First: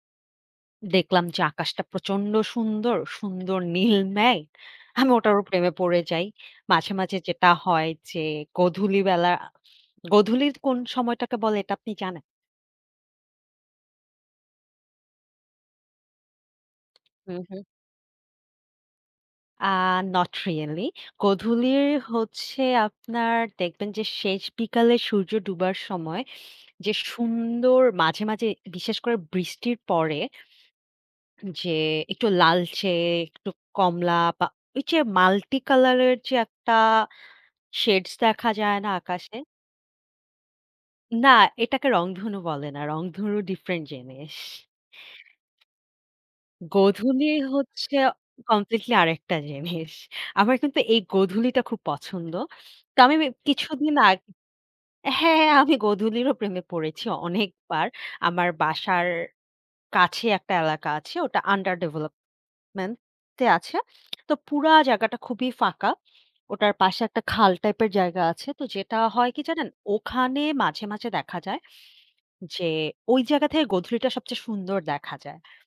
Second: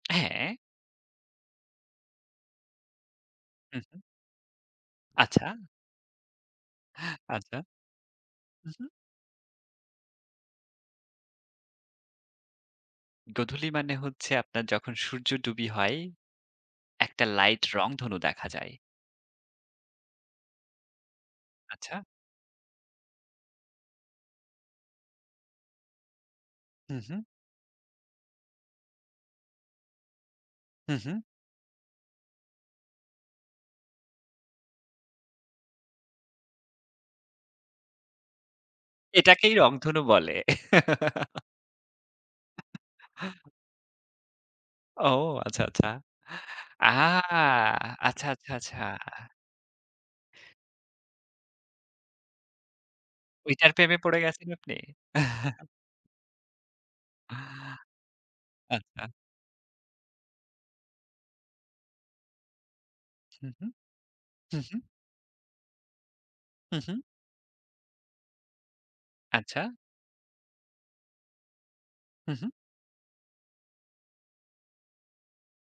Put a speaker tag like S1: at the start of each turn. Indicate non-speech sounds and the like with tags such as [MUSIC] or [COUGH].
S1: হ্যাঁ।
S2: দেখলাম যে আকাশটা প্রচন্ড সুন্দর। সুন্দর
S1: হুম,
S2: নীল
S1: হুম।
S2: মেঘ। আমি ওটারও
S1: আচ্ছা।
S2: প্রেমে পড়ে যাই। মাঝে, মাঝে যেটা
S1: আচ্ছা।
S2: হয়, যে
S1: হুম, হুম।
S2: গধূলি বেলা গধূলির কোন সময়টাকে বলে এটা আপনি জানেন?
S1: গধূলি মানে হচ্ছে, আপনার যখন সূর্য ডুবি হয়, একটা
S2: হুম, হুম।
S1: লাইট রংধনু দেখা যায়।
S2: আ not really. গধূলির
S1: আচ্ছা?
S2: হচ্ছে আপনার দেখবেন, যে শেষ বিকালে সূর্য ডুবার সময়, যে
S1: হুম, হুম।
S2: সুন্দর মাঝে, মাঝে বিশেষ করে বৃষ্টির পরে
S1: হুম, হুম।
S2: যে একটু লালচে, একটু কমলা বা ঐ যে multi-color এর যে একটা shades দেখা যায় না আকাশে?
S1: এটাকেই রংধনু বলে।
S2: না,
S1: [GIGGLES]
S2: এটাকে রংধনু বলে না। রংধনু
S1: [GIGGLES]
S2: different জিনিস।
S1: ও আচ্ছা, আচ্ছা। আ
S2: গধূলি হচ্ছে
S1: আচ্ছা, আচ্ছা, আচ্ছা।
S2: completely আরেকটা জিনিস। আমার কিন্তু এই গধূলিটা খুব পছন্দ। তো আমি মি
S1: ঐটার
S2: কিছুদিন
S1: প্রেমে
S2: আগ
S1: পড়ে গেছেন আপনি?
S2: হ্যাঁ, হ্যাঁ,
S1: [CHUCKLES]
S2: আমি গধূলিরও প্রেমে পড়েছি অনেকবার। আমার
S1: আচ্ছা।
S2: বাসার কাছে একটা এলাকা আছে। ওটা under development এ
S1: হুম, হুম।
S2: আছে। [TSK] তো
S1: হুম,
S2: পুরা
S1: হুম।
S2: জাগাটা খুবই ফাঁকা। ওটার
S1: হুম,
S2: পাশে
S1: হুম।
S2: একটা খাল টাইপের জায়গা আছে। তো যেটা হয় কি জানেন?
S1: আচ্ছা।
S2: ওখানে মাঝে, মাঝে দেখা যায়,
S1: হুম, হুম।
S2: যে ঐ জায়গা থেকে গধূলিটা সবচেয়ে সুন্দর দেখা যায়।